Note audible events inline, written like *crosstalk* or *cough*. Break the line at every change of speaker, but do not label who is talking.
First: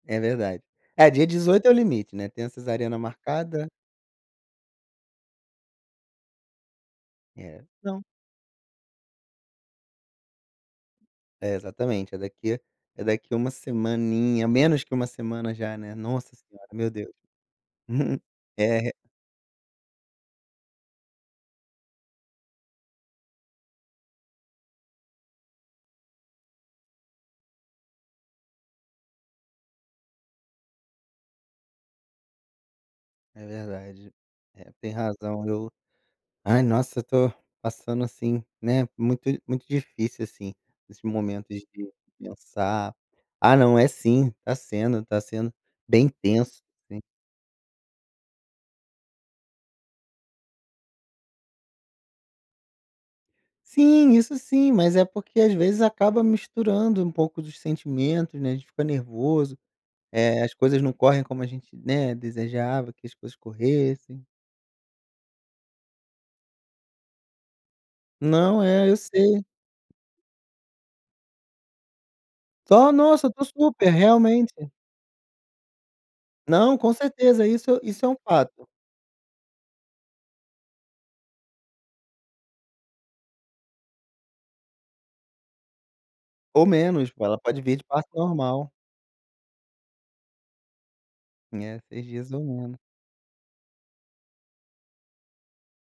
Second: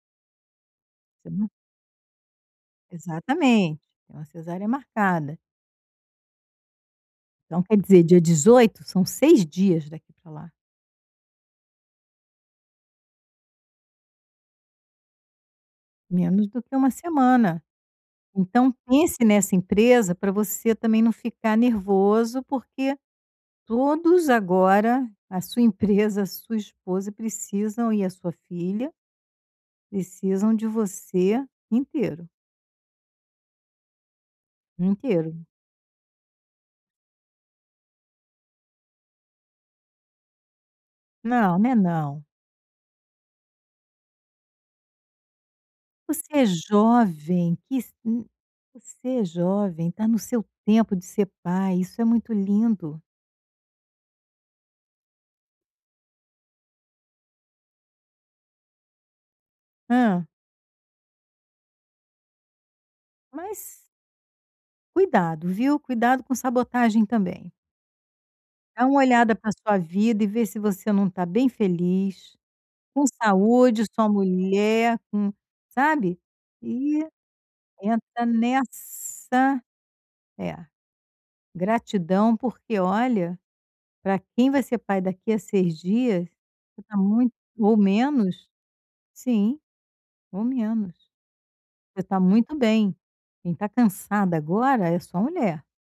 É verdade. É, dia
*unintelligible*
18 é o limite, né. Tem a cesariana marcada.
Exatamente, é uma cesárea marcada. Então,
É.
quer
Não.
dizer, dia 18, são 6 dias daqui para lá.
É, exatamente, é daqui é daqui a uma semaninha, menos que 1 semana já, né. Nossa
Menos do
senhora,
que 1
meu Deus!
semana.
*chuckles*
Então
É re
pense nessa empresa pra você também não ficar nervoso, porque todos agora, a sua empresa, a sua esposa precisam e a sua filha, precisam de você inteiro.
É verdade. É, tem razão.
Inteiro.
Eu, ai, nossa, eu tô passando assim, né, muito muito difícil, assim, esses momento
Não,
de
não é não.
pensar Ah, não, é sim! Tá sendo tá sendo bem
Você é
intenso. Sim.
jovem, que si Você é jovem. Tá no seu tempo de ser pai. Isso é muito lindo.
Sim, isso sim. Mas é porque, às vezes, acaba misturando um pouco dos sentimentos, né. A gente fica nervoso.
Hã?
Eh, as coisas não correm como a gente, né, desejava que as coisas
Mas
corressem.
Cuidado, viu, cuidado com sabotagem também.
Não,
Dá
é, eu
uma olhada
sei.
pra sua vida e vê se você não tá bem feliz,
Só,
com
nossa, eu tô
saúde.
super!
Sua
Realmente.
mulher com sabe.
Não, com
E
certeza, isso isso é um
entra
fato.
nessa É. Gratidão, porque, olha, pra quem vai ser pai daqui a 6 dias,
Ou
você tá
menos, pô.
muito
Ela pode
Ou
vir de parto
menos.
normal.
Sim! Ou menos.
É,
Você
6
tá
dias ou
muito
menos.
bem. Quem tá cansada agora é sua mulher.